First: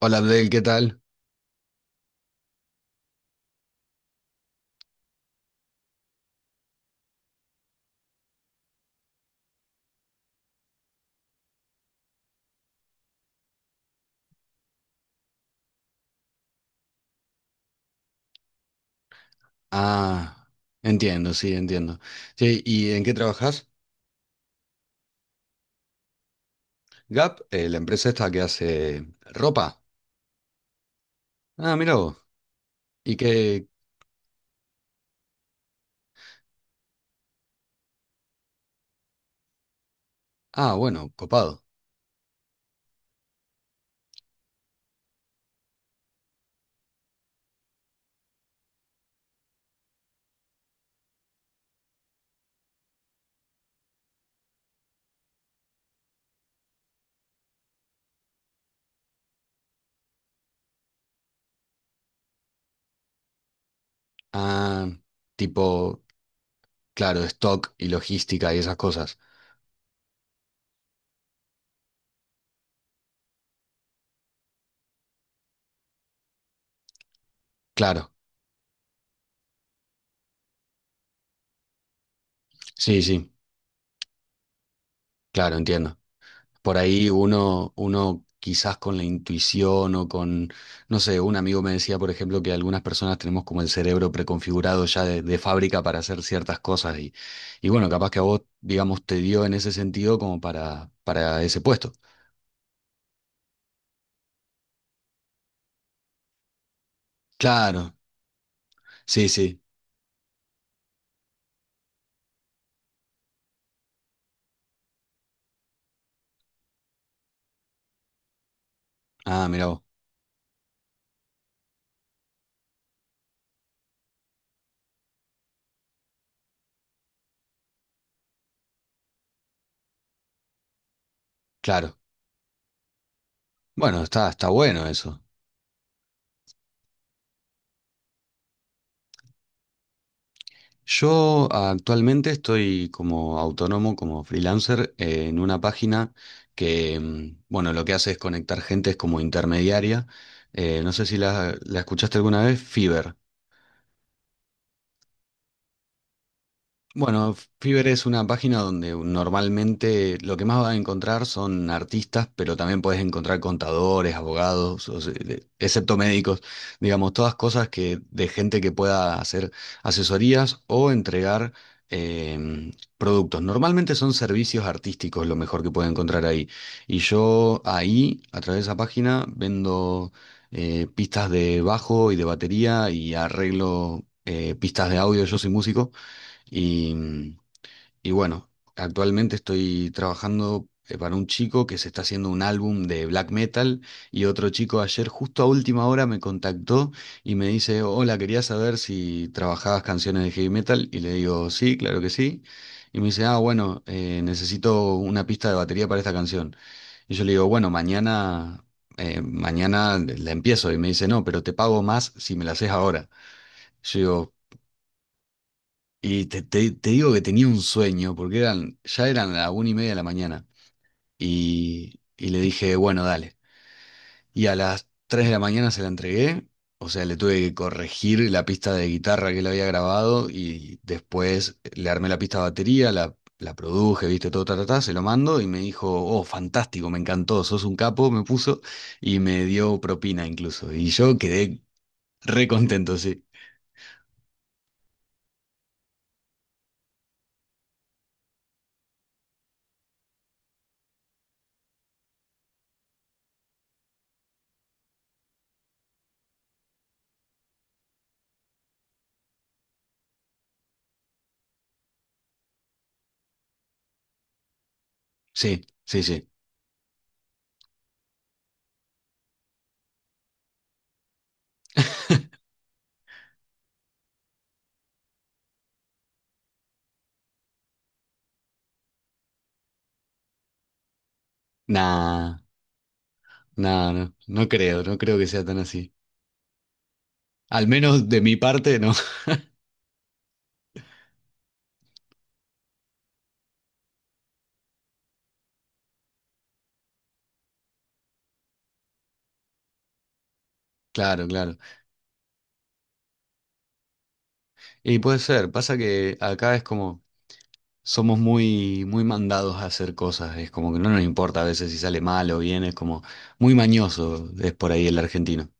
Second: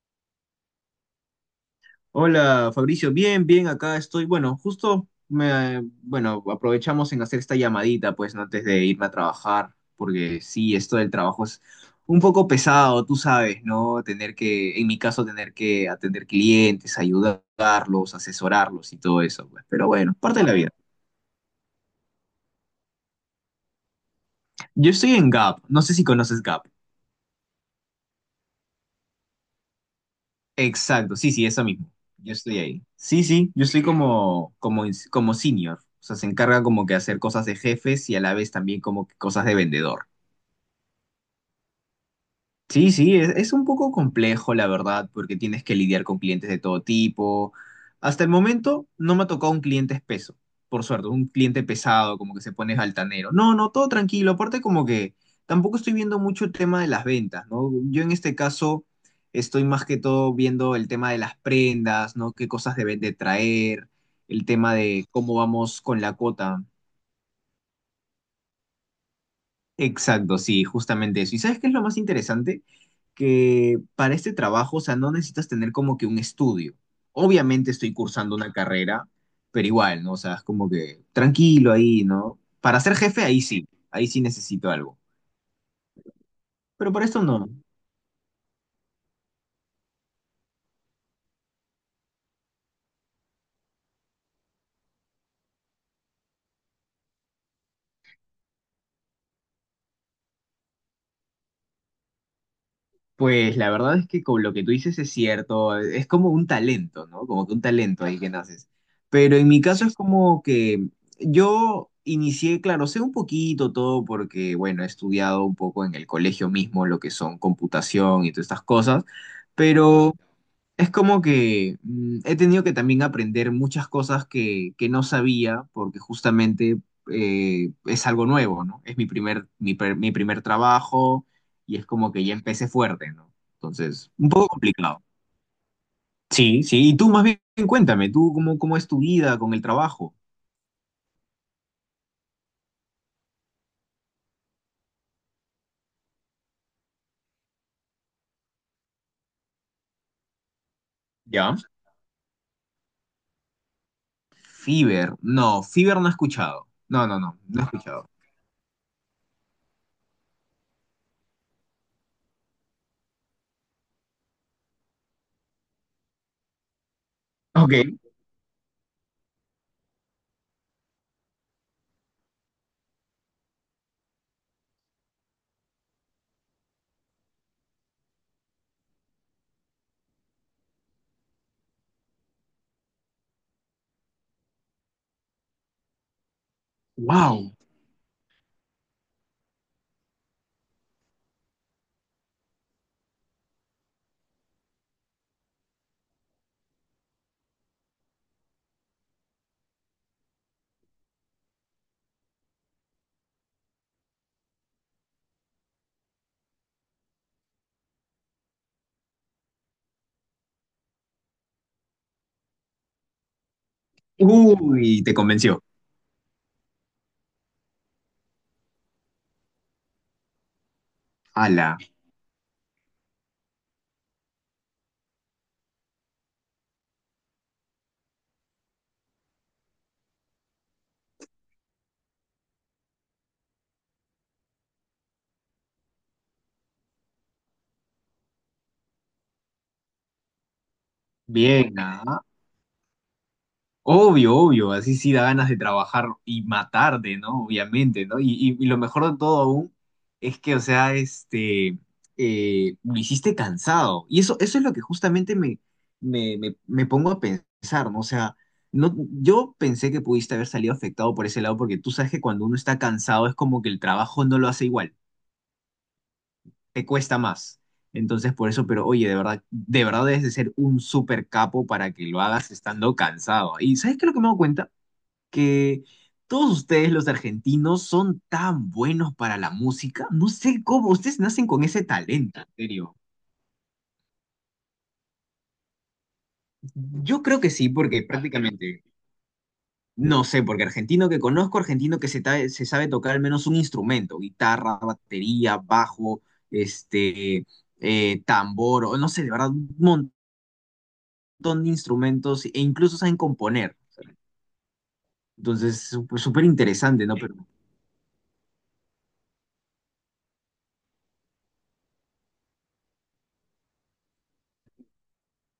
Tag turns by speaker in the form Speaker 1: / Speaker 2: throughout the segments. Speaker 1: Hola Abdel, ¿qué tal?
Speaker 2: Hola Fabricio, bien, bien, acá estoy. Bueno, justo me, bueno, aprovechamos en hacer esta llamadita, pues, ¿no? Antes de irme a trabajar, porque sí, esto del trabajo es un poco pesado, tú sabes, ¿no? Tener que, en mi caso, tener que atender clientes, ayudarlos, asesorarlos y todo eso, pues. Pero bueno, parte de
Speaker 1: Ah,
Speaker 2: la vida.
Speaker 1: entiendo. Sí, ¿y en qué trabajas?
Speaker 2: Yo estoy en Gap, no sé si conoces Gap.
Speaker 1: Gap, la empresa esta que hace ropa.
Speaker 2: Exacto, sí, sí, eso
Speaker 1: Ah,
Speaker 2: mismo.
Speaker 1: mira vos.
Speaker 2: Yo estoy ahí.
Speaker 1: ¿Y
Speaker 2: Sí, sí, yo
Speaker 1: qué?
Speaker 2: estoy como senior. O sea, se encarga como que hacer cosas de jefes y a la vez también como que cosas de vendedor.
Speaker 1: Ah, bueno, copado.
Speaker 2: Sí, sí, es un poco complejo, la verdad, porque tienes que lidiar con clientes de todo tipo. Hasta el momento no me ha tocado un cliente espeso, por suerte, un cliente pesado, como que se pone altanero. No, no, todo tranquilo. Aparte, como que tampoco estoy viendo mucho el tema de las ventas, ¿no? Yo en este caso estoy más que todo viendo el tema de las prendas, ¿no? Qué cosas deben de traer, el tema
Speaker 1: Ah,
Speaker 2: de cómo vamos con
Speaker 1: tipo,
Speaker 2: la cuota.
Speaker 1: claro, stock y logística y esas cosas.
Speaker 2: Exacto, sí, justamente eso. ¿Y sabes qué es lo más interesante? Que para este trabajo, o sea, no necesitas tener como que un estudio. Obviamente estoy
Speaker 1: Claro,
Speaker 2: cursando una carrera, pero igual, ¿no? O sea, es como que tranquilo ahí, ¿no? Para ser
Speaker 1: sí,
Speaker 2: jefe,
Speaker 1: sí,
Speaker 2: ahí sí necesito algo.
Speaker 1: claro, entiendo. Por
Speaker 2: Pero para
Speaker 1: ahí
Speaker 2: esto no.
Speaker 1: uno quizás con la intuición no sé, un amigo me decía, por ejemplo, que algunas personas tenemos como el cerebro preconfigurado ya de fábrica para hacer ciertas cosas y bueno, capaz que a vos, digamos, te dio en ese sentido como para ese puesto.
Speaker 2: Pues la verdad es que con lo que tú dices es cierto, es como un talento, ¿no? Como que un
Speaker 1: Claro,
Speaker 2: talento ahí que naces.
Speaker 1: sí,
Speaker 2: Pero en
Speaker 1: sí.
Speaker 2: mi caso es como que yo inicié, claro, sé un poquito todo porque, bueno, he estudiado un poco en el colegio mismo lo que son computación y todas estas cosas, Ujú.
Speaker 1: Ah, mira vos,
Speaker 2: Pero es como que he tenido que también aprender muchas cosas que no sabía porque justamente es algo nuevo, ¿no? Es mi primer, mi, per- mi primer trabajo y es
Speaker 1: claro.
Speaker 2: como que ya empecé fuerte, ¿no?
Speaker 1: Bueno,
Speaker 2: Entonces, un
Speaker 1: está
Speaker 2: poco
Speaker 1: bueno
Speaker 2: complicado.
Speaker 1: eso.
Speaker 2: Sí, sí. Y tú más bien cuéntame, tú cómo, cómo es tu vida con el trabajo,
Speaker 1: Yo actualmente estoy como autónomo, como freelancer, en una página que, bueno, lo que hace es conectar gente, es como intermediaria. No sé si
Speaker 2: ¿ya?
Speaker 1: la escuchaste alguna vez, Fiverr.
Speaker 2: Fiverr no he escuchado. No, no,
Speaker 1: Bueno,
Speaker 2: no, no he
Speaker 1: Fiverr es
Speaker 2: escuchado.
Speaker 1: una página donde normalmente lo que más vas a encontrar son artistas, pero también puedes encontrar contadores, abogados, excepto médicos, digamos, todas cosas
Speaker 2: Ok,
Speaker 1: que de gente que pueda hacer asesorías o entregar em, productos. Normalmente son servicios artísticos lo mejor que puedes encontrar ahí. Y yo ahí, a través de esa página, vendo pistas de bajo y de batería y arreglo pistas de audio. Yo soy músico. Y, mm,
Speaker 2: wow.
Speaker 1: y bueno, actualmente estoy trabajando para un chico que se está haciendo un álbum de black metal, y otro chico ayer justo a última hora me contactó y me dice, hola, quería saber si trabajabas canciones de heavy metal, y le digo, sí, claro que sí. Y me dice, ah, bueno, necesito una pista de batería para esta canción. Y yo le digo, bueno, mañana, mañana la empiezo. Y me dice, no, pero te pago más si me la haces ahora. Yo digo,
Speaker 2: Uy, te convenció.
Speaker 1: te, te digo que tenía un sueño, porque eran, ya eran las 1:30 de la mañana.
Speaker 2: Ala,
Speaker 1: Y le dije, bueno, dale. Y a las 3 de la mañana se la entregué. O sea, le tuve que corregir la pista de guitarra que él había grabado. Y después le armé la pista de batería, la produje, viste, todo, ta, ta, ta, se lo mando. Y me dijo, oh, fantástico, me encantó, sos un capo, me puso. Y me dio propina incluso. Y yo quedé
Speaker 2: bien, ah.
Speaker 1: re contento, sí.
Speaker 2: Obvio, obvio, así sí da ganas de trabajar y matarte, ¿no? Obviamente, ¿no? Y, y lo mejor de todo aún es que, o sea, este, lo hiciste cansado. Y eso es lo que justamente me pongo a pensar, ¿no? O sea, no, yo pensé que pudiste haber salido afectado por ese lado porque tú sabes que cuando uno está cansado es como que el trabajo no lo hace igual,
Speaker 1: Sí, sí, sí.
Speaker 2: te cuesta más. Entonces, por eso, pero oye, de verdad debes de ser un súper capo para que lo hagas estando cansado. ¿Y sabes qué es lo que me doy cuenta? Que todos ustedes, los argentinos, son tan buenos para la música. No sé cómo, ustedes nacen con ese
Speaker 1: Nah.
Speaker 2: talento, en serio.
Speaker 1: No, no, no creo que sea tan así.
Speaker 2: Yo creo que
Speaker 1: Al
Speaker 2: sí, porque
Speaker 1: menos de mi parte,
Speaker 2: prácticamente,
Speaker 1: no.
Speaker 2: no sé, porque argentino que conozco, argentino se sabe tocar al menos un instrumento, guitarra, batería, bajo, este, tambor, o no sé, de verdad, un montón
Speaker 1: Claro,
Speaker 2: de
Speaker 1: claro.
Speaker 2: instrumentos e incluso saben componer.
Speaker 1: Y puede ser, pasa
Speaker 2: Entonces,
Speaker 1: que
Speaker 2: súper súper
Speaker 1: acá es como
Speaker 2: interesante, ¿no? Pero
Speaker 1: somos muy, muy mandados a hacer cosas, es como que no nos importa a veces si sale mal o bien, es como muy mañoso, es por ahí el argentino.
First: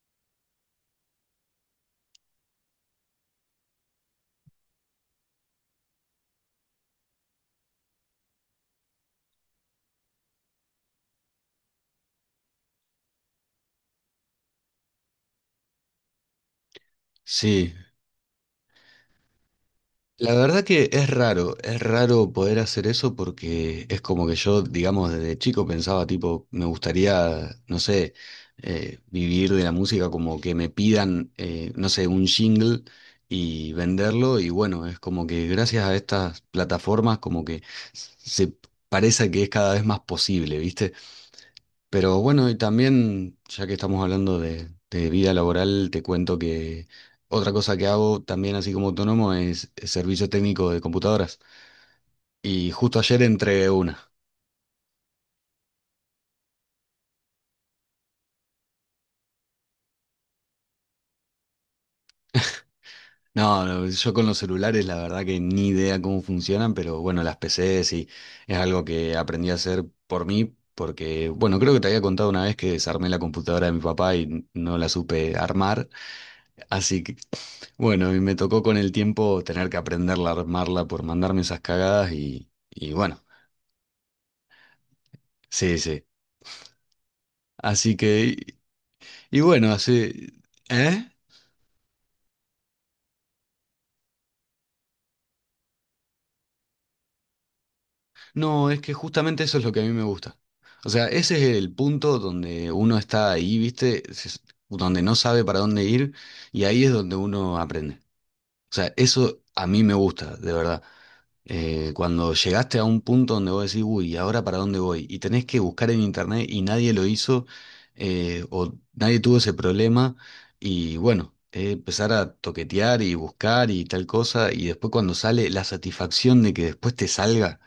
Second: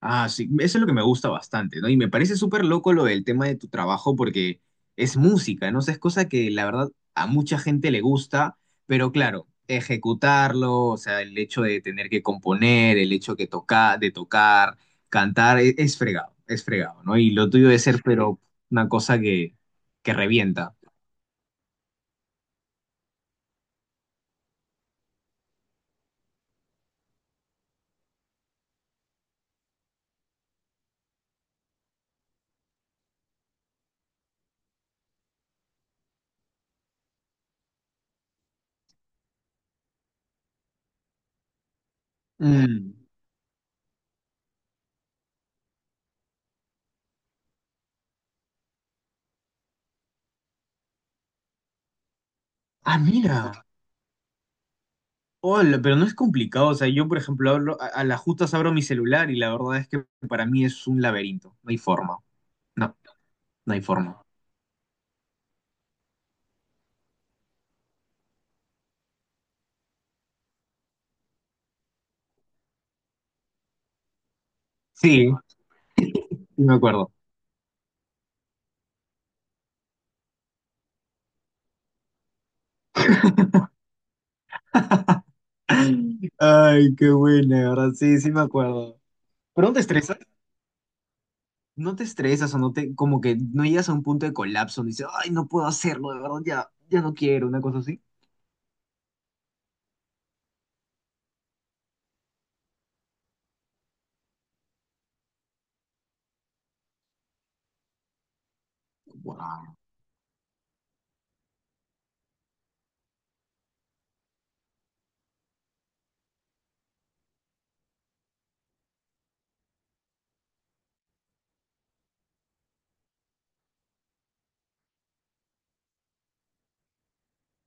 Speaker 2: ah, sí, eso es lo que me gusta bastante, ¿no? Y me parece súper loco lo del tema de tu trabajo porque es música, ¿no? O sea, es cosa que la verdad a mucha gente le gusta, pero claro, ejecutarlo, o sea, el hecho de tener que componer, el hecho de tocar, cantar, es fregado, ¿no? Y lo tuyo
Speaker 1: Sí,
Speaker 2: de ser, pero una cosa que
Speaker 1: la verdad
Speaker 2: revienta.
Speaker 1: que es raro poder hacer eso porque es como que yo, digamos, desde chico pensaba, tipo, me gustaría, no sé, vivir de la música como que me pidan, no sé, un jingle y venderlo, y bueno, es como que gracias a estas plataformas como que se parece que es cada vez más posible, ¿viste? Pero bueno, y
Speaker 2: Mm.
Speaker 1: también, ya que estamos hablando de vida laboral, te cuento que otra cosa que hago también así como autónomo es servicio técnico de computadoras. Y
Speaker 2: Ah,
Speaker 1: justo ayer
Speaker 2: mira.
Speaker 1: entregué una.
Speaker 2: Hola, pero no es complicado. O sea, yo, por ejemplo, hablo, a las justas abro mi celular y la verdad es que para mí es un laberinto. No hay forma. No,
Speaker 1: No,
Speaker 2: no hay
Speaker 1: no, yo
Speaker 2: forma.
Speaker 1: con los celulares la verdad que ni idea cómo funcionan, pero bueno, las PCs es algo que aprendí a hacer por mí, porque bueno, creo que te había contado una vez que desarmé la computadora de mi papá y no la
Speaker 2: Sí,
Speaker 1: supe armar,
Speaker 2: sí me
Speaker 1: así
Speaker 2: acuerdo.
Speaker 1: que bueno, a mí me tocó con el tiempo tener que aprenderla a armarla por mandarme esas cagadas y bueno, sí, sí.
Speaker 2: Ay, qué buena, ¿verdad?
Speaker 1: Así
Speaker 2: Sí,
Speaker 1: que,
Speaker 2: sí me acuerdo.
Speaker 1: y
Speaker 2: Pero
Speaker 1: bueno,
Speaker 2: no te estresas,
Speaker 1: así, ¿eh?
Speaker 2: no te estresas o no te, como que no llegas a un punto de colapso, y dices, ay, no puedo hacerlo, de verdad, ya, ya no quiero, una cosa así.
Speaker 1: No, es que justamente eso es lo que a mí me gusta. O sea, ese es el punto donde uno está ahí, ¿viste? Donde no sabe para dónde ir, y ahí es donde uno aprende. O sea, eso a
Speaker 2: Wow,
Speaker 1: mí me gusta, de verdad. Cuando llegaste a un punto donde vos decís, uy, ¿y ahora para dónde voy? Y tenés que buscar en internet y nadie lo hizo, o nadie tuvo ese problema, y bueno, empezar a toquetear y buscar y tal cosa, y después cuando sale la satisfacción de que después te salga,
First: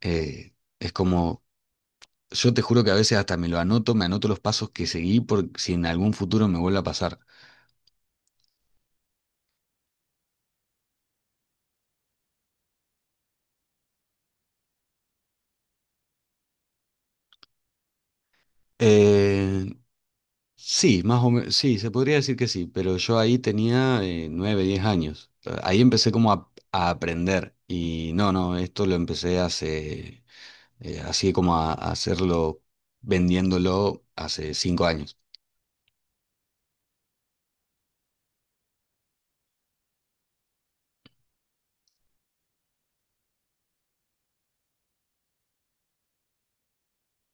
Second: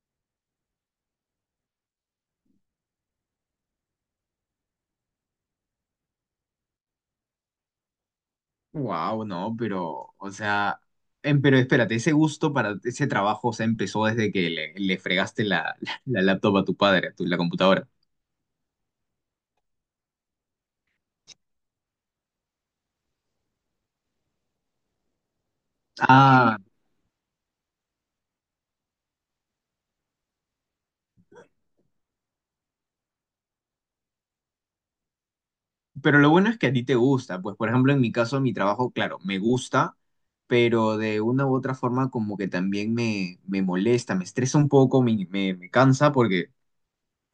Speaker 1: eh, es como, yo te juro que a veces hasta me lo anoto, me anoto los pasos que seguí por si en algún futuro me vuelve a pasar.
Speaker 2: wow, no, pero, o sea, pero espérate, ese gusto para ese trabajo, o sea, empezó desde que le fregaste la laptop a tu padre, a tu, la computadora.
Speaker 1: Eh, Sí, más o menos, sí, se podría decir que sí, pero yo ahí tenía 9, 10 años. Ahí empecé como
Speaker 2: Ah,
Speaker 1: a aprender, y no, no, esto lo empecé hace, así como a hacerlo vendiéndolo hace 5 años.
Speaker 2: pero lo bueno es que a ti te gusta, pues por ejemplo en mi caso mi trabajo, claro, me gusta, pero de una u otra forma como que también me molesta, me estresa un poco, me cansa porque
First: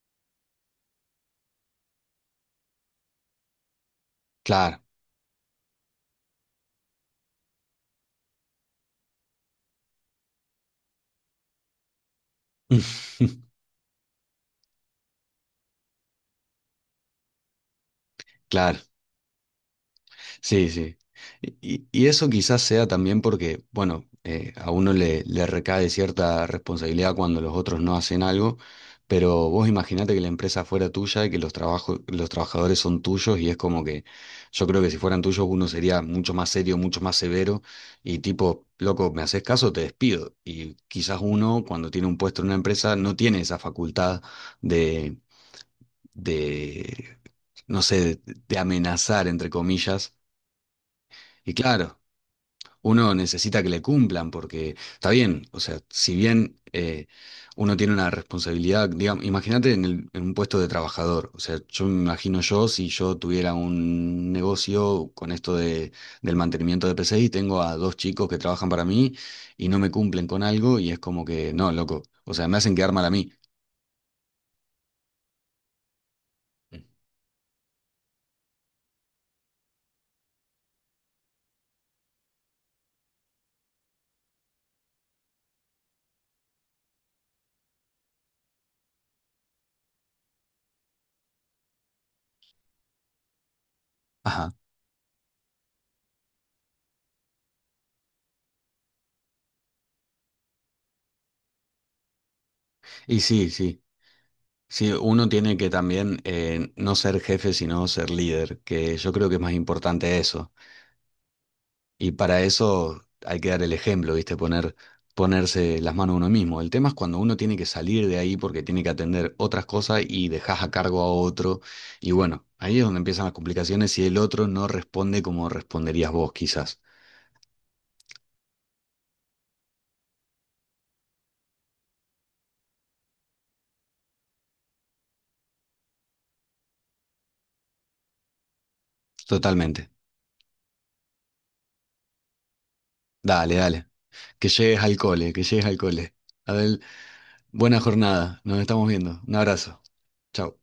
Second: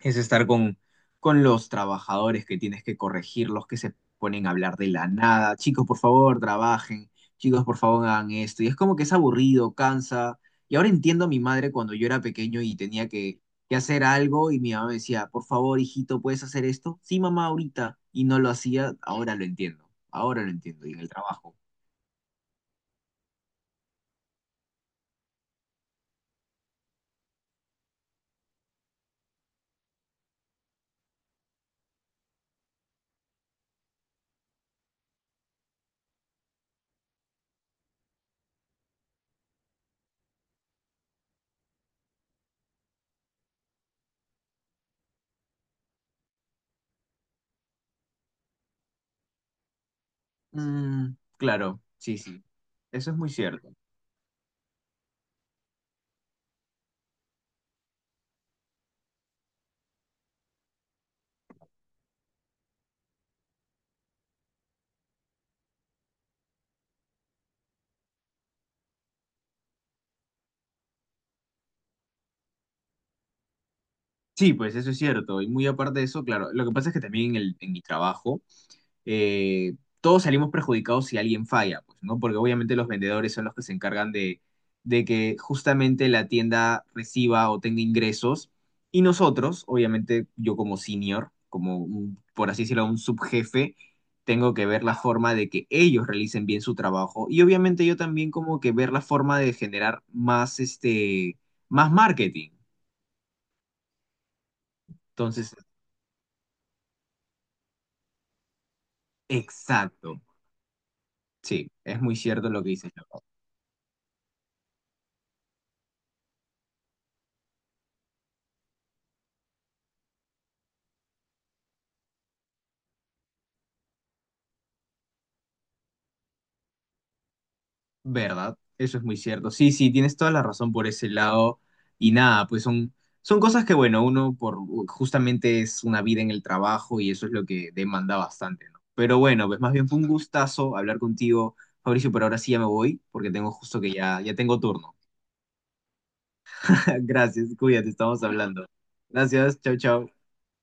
Speaker 2: es estar con los trabajadores que tienes que corregir, los que se ponen a hablar
Speaker 1: Claro,
Speaker 2: de la nada. Chicos, por favor, trabajen. Chicos, por favor, hagan esto. Y es como que es aburrido, cansa. Y ahora entiendo a mi madre cuando yo era pequeño y tenía que hacer algo y mi mamá me decía, por favor, hijito, ¿puedes hacer esto? Sí, mamá, ahorita. Y no lo
Speaker 1: claro.
Speaker 2: hacía, ahora lo entiendo. Ahora lo
Speaker 1: Sí,
Speaker 2: entiendo. Y
Speaker 1: sí.
Speaker 2: en el trabajo.
Speaker 1: Y eso quizás sea también porque, bueno, a uno le recae cierta responsabilidad cuando los otros no hacen algo, pero vos imaginate que la empresa fuera tuya y que los trabajos, los trabajadores son tuyos, y es como que yo creo que si fueran tuyos uno sería mucho más serio, mucho más severo, y tipo, loco, ¿me haces caso? Te despido. Y quizás uno cuando tiene un puesto en una empresa no tiene esa facultad de, de, no sé, de amenazar, entre comillas.
Speaker 2: Mm,
Speaker 1: Y
Speaker 2: claro,
Speaker 1: claro,
Speaker 2: sí, sí. Eso
Speaker 1: uno
Speaker 2: es muy
Speaker 1: necesita que
Speaker 2: cierto.
Speaker 1: le cumplan porque está bien, o sea, si bien uno tiene una responsabilidad, digamos, imagínate en, en un puesto de trabajador, o sea, yo me imagino, yo si yo tuviera un negocio con esto de, del mantenimiento de PC, y tengo a dos chicos que trabajan para mí y no me cumplen con algo, y es como que, no, loco, o sea, me hacen quedar mal a mí.
Speaker 2: Sí, pues eso es cierto. Y muy aparte de eso, claro, lo que pasa es que también en mi trabajo, eh, todos salimos perjudicados si alguien falla, pues, ¿no? Porque obviamente los vendedores son los que se encargan de que justamente la tienda reciba o tenga ingresos. Y nosotros, obviamente, yo como senior, por así decirlo, un subjefe,
Speaker 1: Ajá.
Speaker 2: tengo que ver la forma de que ellos realicen bien su trabajo. Y obviamente yo también como que ver la forma de generar más, este, más marketing.
Speaker 1: Y sí, sí. Sí, uno
Speaker 2: Entonces,
Speaker 1: tiene que también no ser jefe, sino ser líder, que yo creo que es más importante
Speaker 2: exacto.
Speaker 1: eso.
Speaker 2: Sí, es
Speaker 1: Y
Speaker 2: muy
Speaker 1: para
Speaker 2: cierto lo que dices.
Speaker 1: eso hay que dar el ejemplo, ¿viste? Ponerse las manos uno mismo. El tema es cuando uno tiene que salir de ahí porque tiene que atender otras cosas y dejas a cargo a otro. Y bueno, ahí es donde empiezan las complicaciones si el otro no responde como responderías vos, quizás.
Speaker 2: ¿Verdad? Eso es muy cierto. Sí, sí, tienes toda la razón por ese lado. Y nada, pues son, son cosas que, bueno, uno por justamente es una vida en el trabajo y eso es lo que demanda bastante, ¿no? Pero bueno, pues más
Speaker 1: Totalmente.
Speaker 2: bien fue un gustazo hablar contigo, Fabricio, pero ahora sí ya me voy porque tengo
Speaker 1: Dale,
Speaker 2: justo
Speaker 1: dale.
Speaker 2: que ya, ya
Speaker 1: Que
Speaker 2: tengo
Speaker 1: llegues
Speaker 2: turno.
Speaker 1: al cole, que llegues al cole. Abel,
Speaker 2: Gracias,
Speaker 1: buena
Speaker 2: cuídate, estamos
Speaker 1: jornada. Nos
Speaker 2: hablando.
Speaker 1: estamos viendo. Un
Speaker 2: Gracias, chau,
Speaker 1: abrazo.
Speaker 2: chau.
Speaker 1: Chau.